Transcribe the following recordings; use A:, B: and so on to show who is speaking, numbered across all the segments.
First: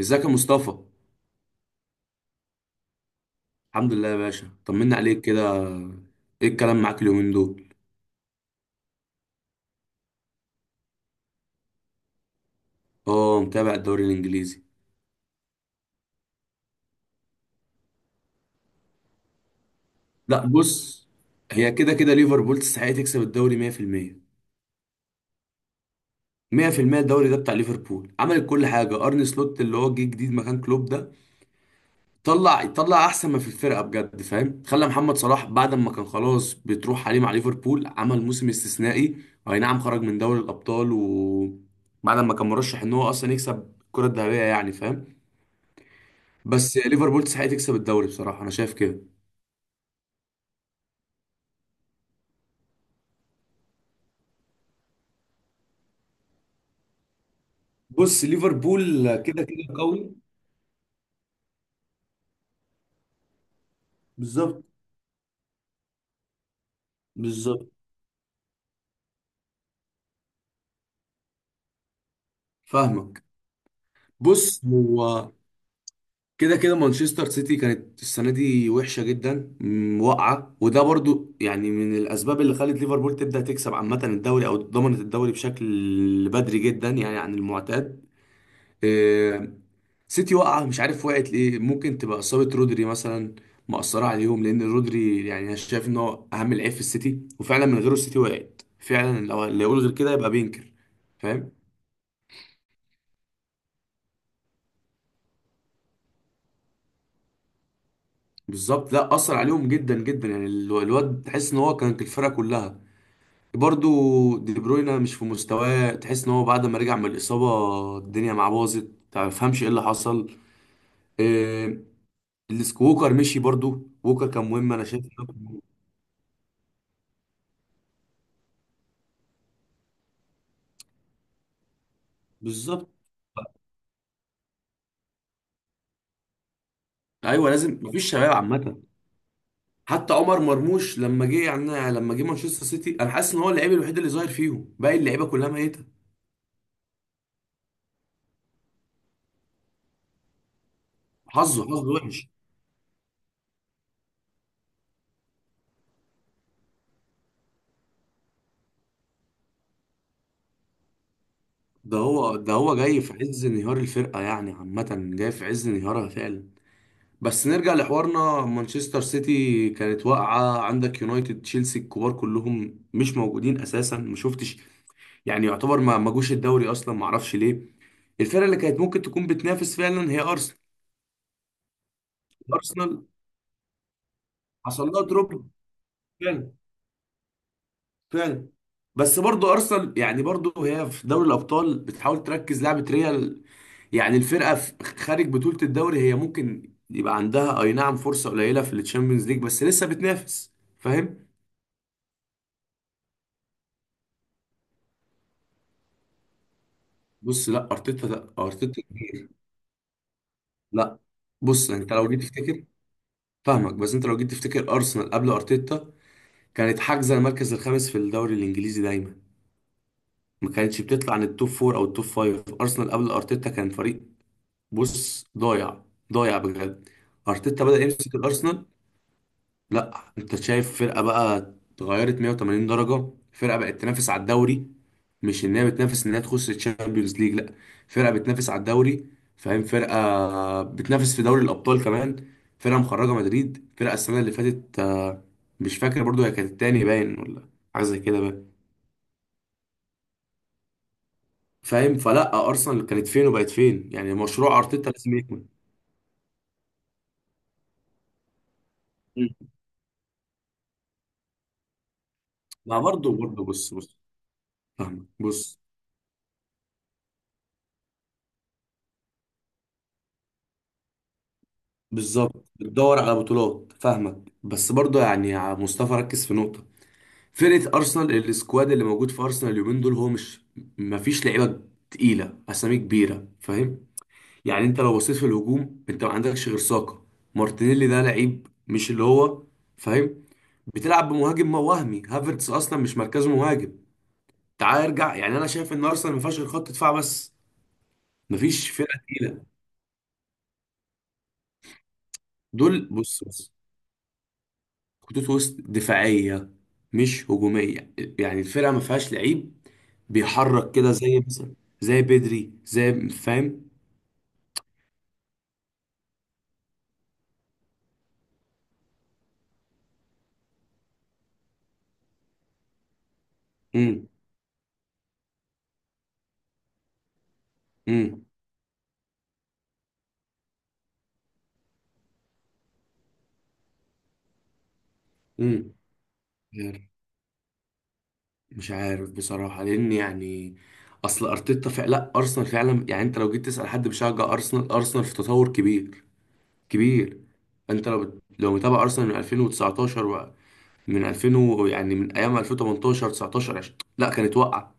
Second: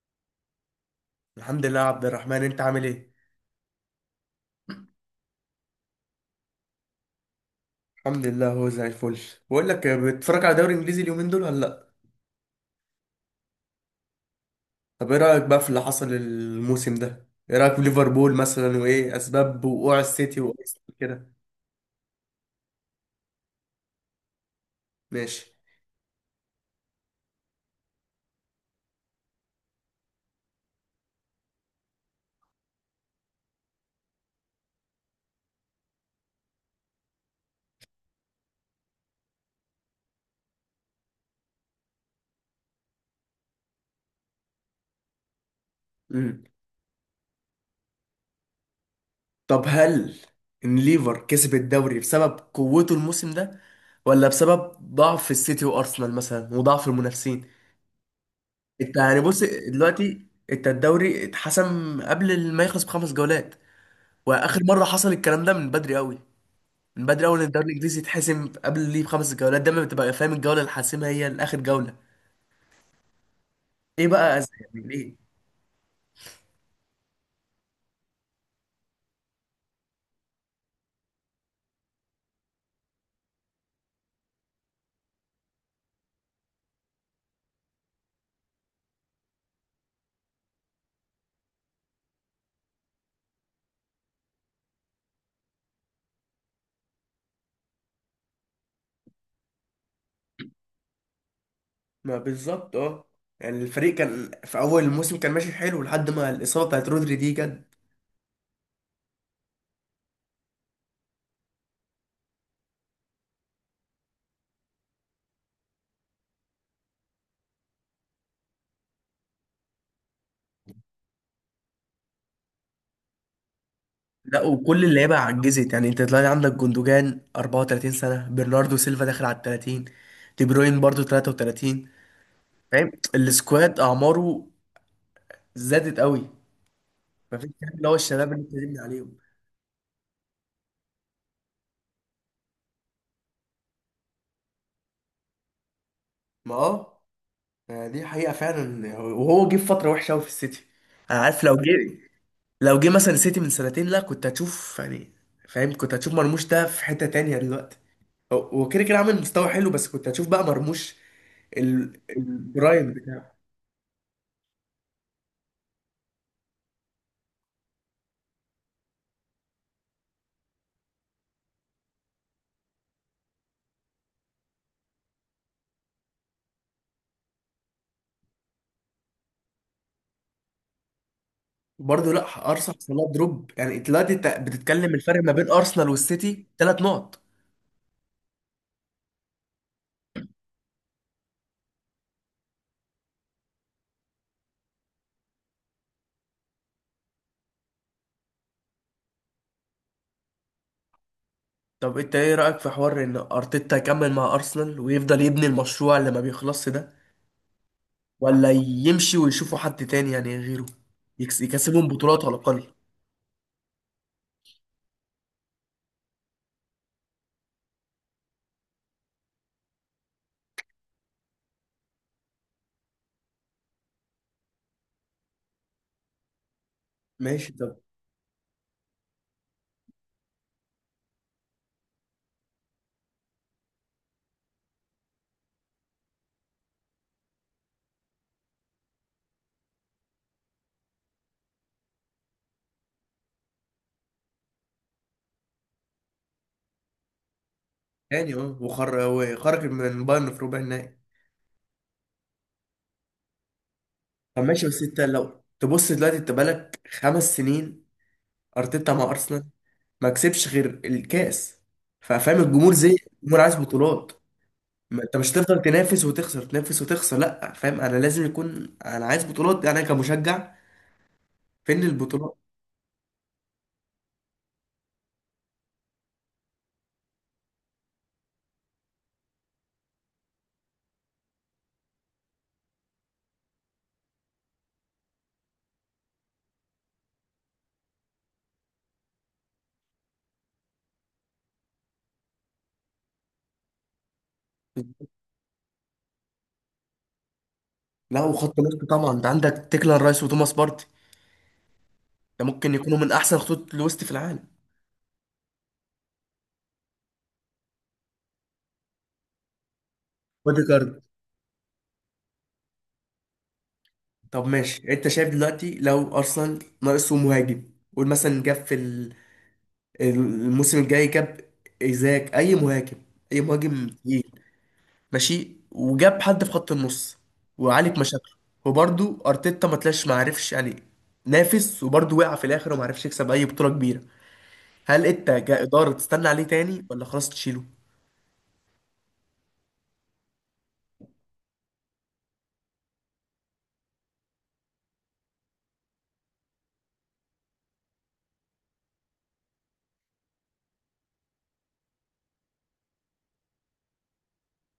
A: ازيك يا مصطفى؟
B: الحمد لله يا عبد الرحمن، انت عامل ايه؟
A: الحمد لله يا باشا، طمنا عليك كده. ايه الكلام معاك اليومين دول؟
B: الحمد لله، هو زي الفل. بقول لك، بتتفرج على دوري انجليزي اليومين دول ولا لا؟
A: اه، متابع الدوري الانجليزي.
B: طب ايه رايك بقى في اللي حصل الموسم ده؟ ايه رايك في ليفربول مثلا، وايه اسباب وقوع السيتي
A: لا
B: وارسنال
A: بص،
B: كده؟
A: هي كده كده ليفربول تستحق تكسب الدوري 100%.
B: ماشي.
A: 100% الدوري ده بتاع ليفربول، عملت كل حاجه. ارني سلوت اللي هو جه جديد مكان كلوب ده طلع احسن ما في الفرقه بجد، فاهم؟ خلى محمد صلاح بعد ما كان خلاص بتروح عليه مع ليفربول عمل موسم استثنائي. اي نعم خرج من دوري الابطال بعد ما كان مرشح ان هو اصلا يكسب الكره الذهبيه، يعني فاهم.
B: امم
A: بس ليفربول تستحق تكسب الدوري، بصراحه انا شايف كده.
B: طب هل ان ليفر كسب الدوري بسبب قوته الموسم ده، ولا بسبب ضعف السيتي وارسنال مثلا وضعف المنافسين؟
A: بص
B: انت
A: ليفربول
B: يعني
A: كده
B: بص،
A: كده قوي.
B: دلوقتي انت الدوري اتحسم قبل ما يخلص بخمس جولات. واخر
A: بالظبط.
B: مره حصل الكلام ده من بدري قوي، من بدري. اول الدوري
A: بالظبط
B: الانجليزي يتحسم قبل ليه بخمس جولات؟ دايما بتبقى فاهم الجوله اللي حاسمها هي الاخر جوله.
A: فاهمك.
B: ايه بقى
A: بص
B: يعني ليه؟
A: هو كده كده مانشستر سيتي كانت السنه دي وحشه جدا، واقعه، وده برضو يعني من الاسباب اللي خلت ليفربول تبدا تكسب عامه الدوري او ضمنت الدوري بشكل بدري جدا يعني عن المعتاد. آه، سيتي واقعه، مش عارف وقعت ليه، ممكن تبقى اصابه رودري مثلا مأثره عليهم، لان رودري يعني انا شايف ان هو اهم لعيب في السيتي، وفعلا من غيره السيتي وقعت فعلا، لو اللي يقول غير كده يبقى بينكر، فاهم؟
B: ما بالظبط اه، يعني الفريق كان في اول الموسم كان ماشي حلو، لحد ما الاصابه بتاعت رودري دي جت.
A: بالظبط، لا اثر عليهم جدا جدا، يعني الواد تحس ان هو كان في الفرقه كلها. برضو دي بروينا مش في مستواه، تحس ان هو بعد ما رجع من الاصابه الدنيا معاه باظت، ما تفهمش ايه اللي حصل. إيه ووكر مشي، برضو ووكر
B: لا
A: كان مهم، انا
B: وكل
A: شايف إن
B: اللعيبه
A: هو كان مهم.
B: عجزت، يعني انت تلاقي عندك جوندوجان 34 سنه، برناردو سيلفا داخل على ال 30، دي بروين برضو 33.
A: بالظبط.
B: فاهم؟ السكواد اعماره زادت قوي.
A: ايوه
B: مفيش كلام،
A: لازم،
B: اللي هو
A: مفيش شباب
B: الشباب اللي اتكلمنا
A: عامه.
B: عليهم.
A: حتى عمر مرموش لما جه، يعني لما جه مانشستر سيتي، انا حاسس ان هو اللعيب الوحيد اللي ظاهر فيهم، باقي اللعيبه كلها ميته.
B: ما اه، دي حقيقة فعلا، وهو جه في فترة وحشة أوي في السيتي. أنا عارف لو
A: حظه
B: جه،
A: وحش.
B: لو جه مثلا السيتي من سنتين، لا كنت هتشوف يعني، فاهم، كنت هتشوف مرموش ده في حتة تانية دلوقتي. هو كده كده عامل مستوى حلو، بس كنت هتشوف بقى مرموش
A: ده هو ده هو
B: البرايم
A: جاي في
B: بتاعه.
A: عز انهيار الفرقه، يعني عامه جاي في عز انهيارها فعلا. بس نرجع لحوارنا، مانشستر سيتي كانت واقعه، عندك يونايتد، تشيلسي، الكبار كلهم مش موجودين اساسا، ما شفتش يعني، يعتبر ما جوش الدوري اصلا، ما اعرفش ليه. الفرقه اللي كانت ممكن تكون بتنافس فعلا هي ارسنال.
B: برضه لا، أرسنال
A: ارسنال
B: حصل لها دروب. يعني دلوقتي أنت
A: حصل
B: بتتكلم
A: لها
B: الفرق ما
A: دروب
B: بين أرسنال والسيتي
A: فعلا،
B: ثلاث نقط.
A: فعلا. بس برضو ارسنال يعني برضو هي في دوري الابطال بتحاول تركز لعبه ريال، يعني الفرقه في خارج بطوله الدوري هي ممكن يبقى عندها اي نعم فرصه قليله في الشامبيونز ليج، بس لسه بتنافس، فاهم؟
B: طب أنت إيه رأيك في حوار إن أرتيتا يكمل مع أرسنال، ويفضل يبني المشروع اللي ما بيخلصش ده،
A: بص لا ارتيتا، لا
B: ولا
A: ارتيتا.
B: يمشي ويشوفوا حد تاني يعني غيره؟
A: لا، بص
B: يكسبهم
A: انت لو جيت
B: بطولات على الأقل.
A: تفتكر، فاهمك، بس انت لو جيت تفتكر ارسنال قبل ارتيتا كانت حاجزه المركز الخامس في الدوري الانجليزي دايما، ما كانتش بتطلع عن التوب فور او التوب فايف. ارسنال قبل ارتيتا كان فريق، بص، ضايع، ضايع بجد.
B: ماشي
A: ارتيتا
B: طب.
A: بدأ يمسك الارسنال، لا انت شايف فرقه بقى، اتغيرت 180 درجه، فرقه بقت تنافس على الدوري، مش ان هي بتنافس ان هي تخش الشامبيونز ليج، لا، فرقه بتنافس على الدوري، فاهم؟ فرقه بتنافس في دوري الابطال كمان، فرقه مخرجه مدريد، فرقه السنه اللي فاتت، مش فاكر، برضو هي كانت التاني باين، ولا حاجه زي كده،
B: تاني
A: باين.
B: اه، وخر وخرج من بايرن في ربع النهائي.
A: فاهم، فلا ارسنال كانت فين وبقت فين، يعني
B: طب
A: مشروع
B: ماشي، بس
A: ارتيتا
B: انت
A: لازم
B: لو
A: يكمل.
B: تبص دلوقتي، انت بقالك خمس سنين ارتيتا مع
A: مم.
B: ارسنال، ما كسبش غير الكاس. ففاهم الجمهور
A: ما
B: زي،
A: برضه،
B: الجمهور
A: برضه،
B: عايز
A: بص،
B: بطولات. ما
A: فاهمك،
B: انت مش
A: بص.
B: هتفضل تنافس وتخسر، تنافس وتخسر، لا فاهم، انا لازم يكون، انا عايز بطولات انا كمشجع. فين البطولات؟
A: بالظبط بتدور على بطولات، فاهمك، بس برضه يعني يا مصطفى ركز في نقطة، فرقة أرسنال، السكواد اللي موجود في أرسنال اليومين دول هو مش، مفيش لعيبة تقيلة، أسامي كبيرة، فاهم؟ يعني أنت لو بصيت في الهجوم أنت ما عندكش غير ساكا. مارتينيلي ده لعيب مش اللي هو، فاهم؟ بتلعب بمهاجم ما وهمي، هافرتس أصلا مش مركزه مهاجم. تعال ارجع، يعني أنا شايف إن أرسنال ما فيهاش غير خط دفاع بس،
B: لا وخط
A: مفيش
B: نص
A: فرقة
B: طبعا، انت
A: تقيلة.
B: عندك تيكلان رايس وتوماس بارتي، ده ممكن
A: دول،
B: يكونوا من
A: بص،
B: احسن
A: بص،
B: خطوط الوسط في العالم.
A: خطوط وسط دفاعية، مش هجومية، يعني الفرقة ما فيهاش لعيب بيحرك كده
B: اوديجارد.
A: زي مثلا، زي بدري زي، فاهم؟
B: طب ماشي، انت شايف دلوقتي لو ارسنال ناقصه مهاجم، قول مثلا جاب في الموسم الجاي جاب ايزاك، اي مهاجم، اي مهاجم
A: امم
B: تقيل، ماشي، وجاب حد في خط النص وعالج
A: امم
B: مشاكله، وبرده ارتيتا ما طلعش، ما عرفش يعني، نافس وبرده وقع في الاخر وما عرفش يكسب اي بطولة كبيرة، هل انت
A: امم
B: كإدارة تستنى عليه تاني ولا خلاص تشيله؟
A: مش عارف بصراحة، لأن يعني أصل أرتيتا فعلا، لا أرسنال فعلا، يعني أنت لو جيت تسأل حد بيشجع أرسنال، أرسنال في تطور كبير، كبير. أنت لو لو متابع أرسنال من 2019 من 2000 يعني من أيام 2018 19 20، لا كانت واقعة.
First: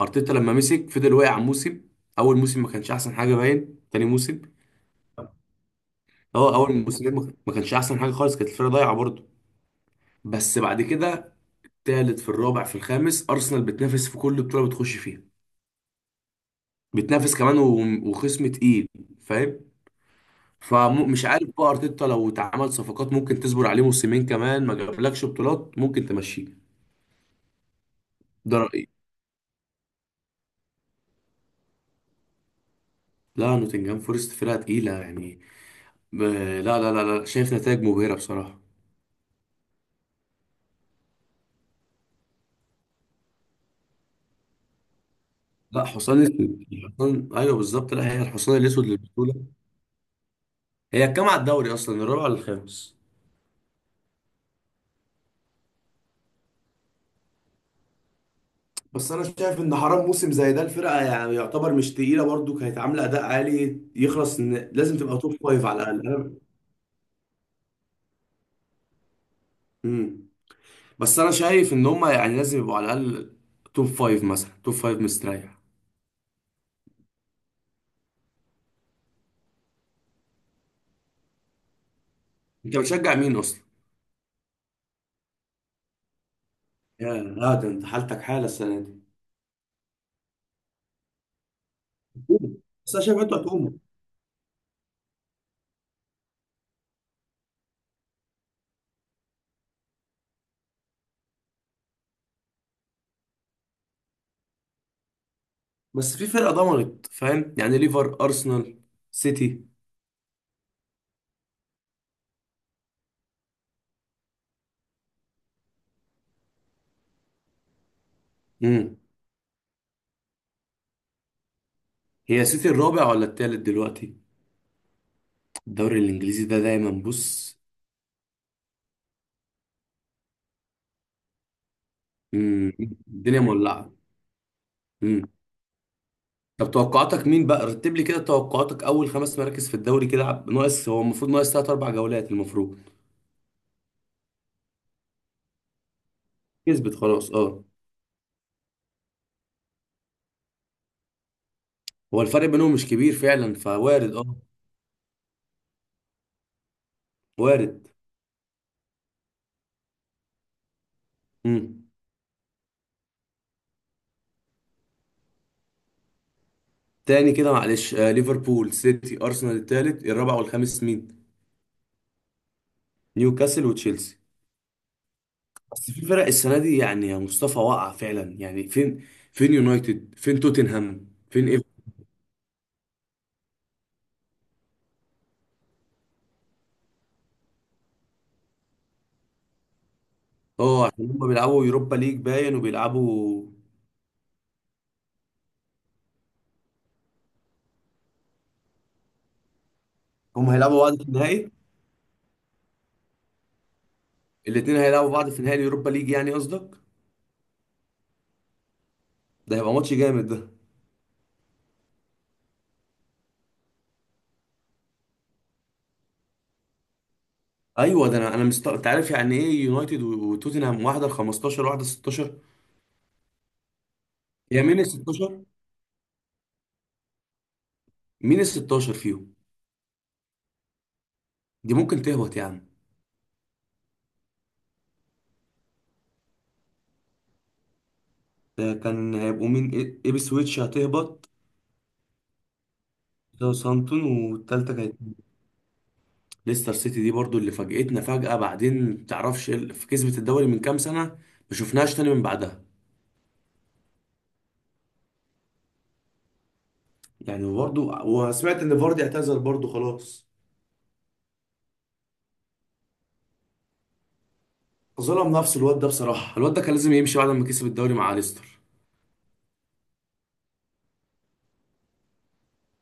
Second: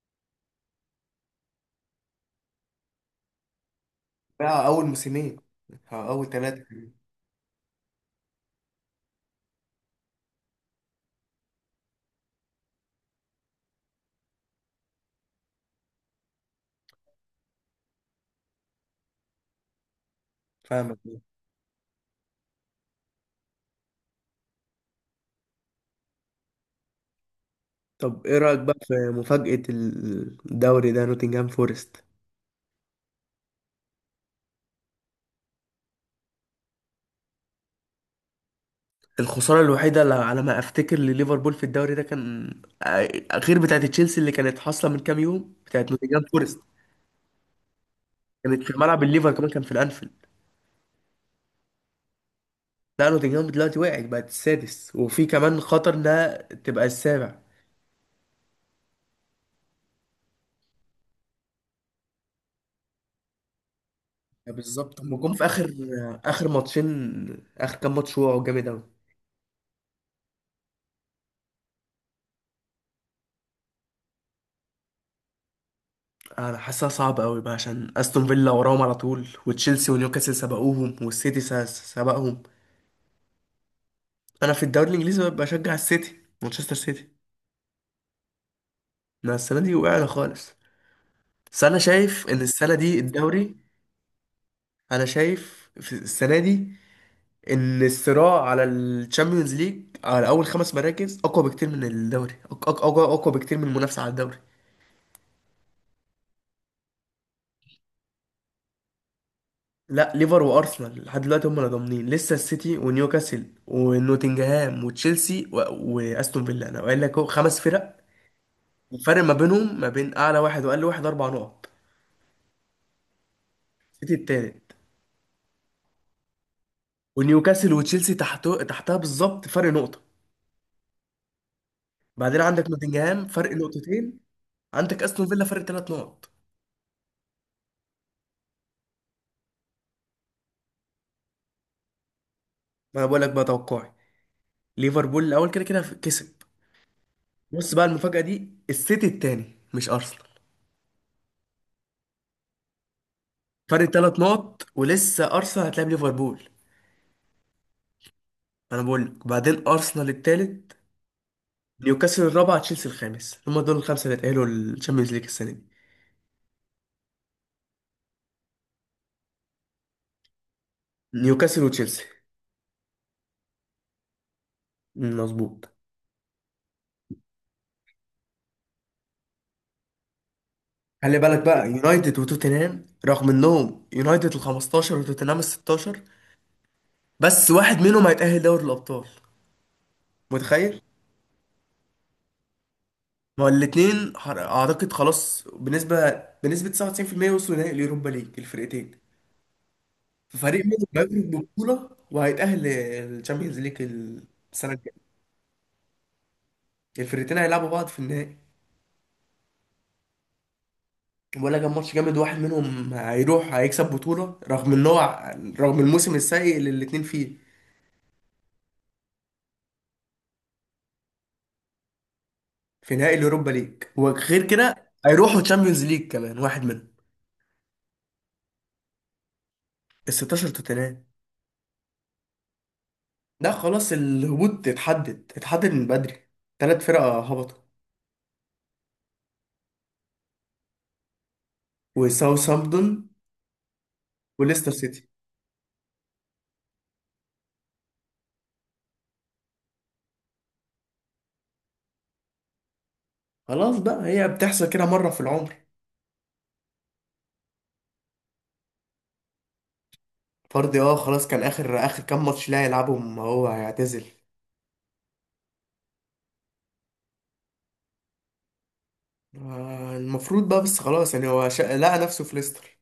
A: ارتيتا لما مسك فضل واقع موسم، اول موسم ما كانش احسن حاجه، باين، تاني موسم،
B: بقى اول موسمين أو اول
A: هو
B: ثلاثة.
A: اول موسمين ما كانش احسن حاجه خالص، كانت الفرقه ضايعه برضه. بس بعد كده تالت، في الرابع، في الخامس، ارسنال بتنافس في كل بطوله بتخش فيها، بتنافس كمان وخصم تقيل، فاهم؟
B: فاهمك.
A: فمش عارف بقى، ارتيتا لو اتعمل صفقات ممكن تصبر عليه موسمين كمان، ما جابلكش بطولات ممكن تمشيه.
B: طب ايه
A: ده
B: رأيك بقى
A: رايي.
B: في مفاجأة الدوري ده، نوتنجهام فورست؟
A: لا نوتنجهام فورست فرقه تقيله يعني، ب- لا، لا، لا، لا، شايف نتائج مبهره بصراحه.
B: الخسارة الوحيدة اللي على ما افتكر لليفربول في الدوري ده كان، آه، غير بتاعة تشيلسي اللي كانت حاصلة من كام يوم،
A: لا
B: بتاعة
A: حصان
B: نوتنجهام فورست.
A: اسود، حصان، ايوه بالظبط، لا هي الحصان
B: كانت في
A: الاسود
B: ملعب الليفر
A: للبطوله.
B: كمان، كان في الانفيلد.
A: هي كام على الدوري اصلا، الرابع ولا الخامس؟
B: لا نوتنجهام دلوقتي وقعت، بقت السادس، وفي كمان خطر انها تبقى السابع.
A: بس انا شايف ان حرام موسم زي ده، الفرقه يعني يعتبر مش تقيله برضو كانت عامله اداء عالي، يخلص ان لازم
B: بالظبط، هم
A: تبقى
B: جم
A: توب
B: في
A: فايف
B: اخر
A: على الاقل.
B: اخر ماتشين اخر كام ماتش وقعوا جامد قوي.
A: امم. بس انا شايف ان هم يعني لازم يبقوا على الاقل توب فايف، مثلا توب فايف مستريح.
B: انا حاسسها صعبه قوي بقى، عشان استون فيلا وراهم على طول، وتشيلسي ونيوكاسل سبقوهم، والسيتي سبقهم.
A: انت بتشجع مين اصلا؟
B: انا في الدوري الانجليزي بشجع السيتي، مانشستر سيتي.
A: يا لا، ده انت حالتك حاله السنه دي.
B: انا السنه دي وقعنا خالص، بس انا شايف ان
A: هجوم.
B: السنه
A: بس
B: دي
A: انا شايف انتوا
B: الدوري،
A: هتقوموا.
B: انا شايف في السنه دي ان الصراع على الشامبيونز ليج على اول خمس مراكز اقوى بكتير من الدوري، اقوى اقوى بكتير من المنافسه على الدوري.
A: بس في فرقه ضمنت، فاهم يعني، ليفر، ارسنال، سيتي.
B: لا ليفر وارسنال لحد دلوقتي هم اللي ضامنين لسه، السيتي ونيوكاسل ونوتنجهام وتشيلسي واستون فيلا، انا قايل لك أهو خمس فرق.
A: امم.
B: الفرق ما بينهم ما بين اعلى واحد واقل واحد اربع نقط.
A: هي سيتي الرابع ولا التالت
B: السيتي
A: دلوقتي؟
B: التالت،
A: الدوري الانجليزي ده دايما، بص.
B: ونيوكاسل وتشيلسي تحته تحتها بالظبط فرق نقطة، بعدين عندك
A: مم.
B: نوتنجهام
A: الدنيا
B: فرق
A: مولعه.
B: نقطتين، عندك
A: مم.
B: استون فيلا فرق ثلاث نقط.
A: طب توقعاتك مين بقى؟ رتب لي كده توقعاتك اول خمس مراكز في الدوري، كده ناقص، هو المفروض ناقص ثلاث اربع جولات المفروض.
B: ما انا بقول لك بقى توقعي، ليفربول الاول كده كده كسب،
A: كسبت خلاص اه.
B: بص بقى المفاجأة دي، السيتي التاني مش ارسنال،
A: هو الفرق بينهم مش كبير فعلا،
B: فرق
A: فوارد
B: ثلاث
A: اه.
B: نقط ولسه ارسنال هتلاعب ليفربول.
A: وارد.
B: انا بقول لك، بعدين ارسنال التالت،
A: مم.
B: نيوكاسل الرابع، تشيلسي الخامس، هما دول الخمسة اللي اتأهلوا للتشامبيونز ليج السنة دي.
A: تاني كده معلش، آه ليفربول، سيتي، ارسنال التالت، الرابع والخامس مين؟
B: نيوكاسل وتشيلسي.
A: نيوكاسل وتشيلسي.
B: مظبوط.
A: بس في فرق السنه دي، يعني يا مصطفى، واقعه فعلا، يعني فين، فين يونايتد، فين توتنهام،
B: خلي بالك
A: فين؟
B: بقى، يونايتد وتوتنهام رغم انهم يونايتد ال 15 وتوتنهام ال 16، بس واحد منهم هيتأهل دوري الأبطال، متخيل؟
A: اه عشان هم بيلعبوا يوروبا ليج باين،
B: ما
A: وبيلعبوا.
B: هو الاتنين أعتقد خلاص بنسبة 99% وصلوا نهائي اليوروبا ليج الفرقتين،
A: هم
B: ففريق
A: هيلعبوا
B: منهم
A: بعض في
B: هيخرج
A: النهائي؟
B: ببطولة وهيتأهل للشامبيونز ليج السنة
A: الاثنين
B: الجاية.
A: هيلعبوا بعض في نهائي اليوروبا ليج يعني قصدك؟
B: الفرقتين هيلعبوا بعض في النهائي،
A: ده هيبقى ماتش جامد ده.
B: ولا كان ماتش جامد، واحد منهم هيروح هيكسب بطولة، رغم ان هو، رغم الموسم السيء اللي الاتنين فيه،
A: ايوه، ده انا انت عارف يعني ايه، يونايتد وتوتنهام، واحده ال 15 واحده ال 16.
B: في نهائي اليوروبا ليج، وغير
A: هي مين ال
B: كده هيروحوا
A: 16،
B: تشامبيونز ليج كمان واحد منهم.
A: مين ال 16 فيهم؟
B: ال 16 توتنهام.
A: دي ممكن تهبط يا عم.
B: ده خلاص الهبوط اتحدد من بدري، ثلاث فرق هبطوا،
A: ده كان هيبقوا مين؟ ايبسويتش هتهبط،
B: وساوثهامبتون
A: ساوثهامبتون
B: وليستر
A: والتالتة كانت،
B: سيتي.
A: ليستر سيتي. دي برضو اللي فاجئتنا فجأة، بعدين متعرفش في كسبة الدوري من كام سنة، ما شفناهاش تاني من بعدها.
B: خلاص بقى، هي بتحصل كده مرة في العمر.
A: يعني برضه وسمعت ان فاردي اعتزل برضه خلاص.
B: فاردي اه، خلاص كان اخر كام ماتش لا يلعبهم هو هيعتزل.
A: ظلم نفسه الواد ده بصراحه، الواد ده كان لازم يمشي بعد ما كسب الدوري مع ليستر.
B: المفروض بقى، بس خلاص يعني هو لقى نفسه في ليستر.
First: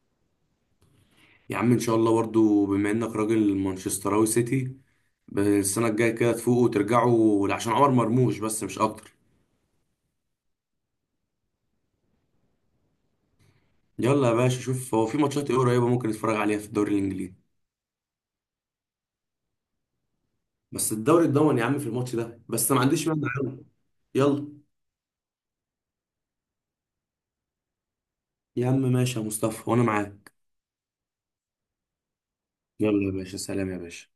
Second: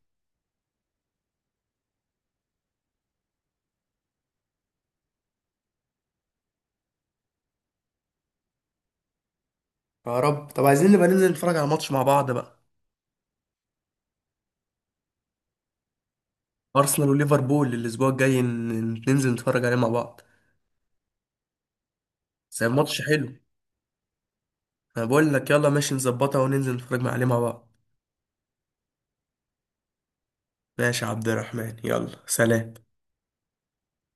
A: يا عم ان شاء الله، برضه بما انك راجل مانشستراوي سيتي، السنه الجايه كده تفوقوا وترجعوا عشان عمر مرموش، بس مش اكتر.
B: يا رب. طب عايزين نبقى ننزل نتفرج على ماتش مع بعض بقى.
A: يلا يا باشا، شوف هو في ماتشات ايه قريبه ممكن نتفرج عليها في الدوري
B: ارسنال
A: الانجليزي.
B: وليفربول الاسبوع الجاي، ننزل نتفرج عليه مع بعض،
A: بس الدوري اتضمن يا عم في الماتش ده،
B: بس
A: بس ما
B: الماتش
A: عنديش مانع،
B: حلو.
A: يلا. يلا
B: انا بقول لك يلا، ماشي، نظبطها وننزل نتفرج عليه مع بعض.
A: يا عم، ماشي يا مصطفى، وانا معاك.
B: ماشي يا عبد الرحمن، يلا سلام.
A: يلا يا باشا، سلام يا باشا.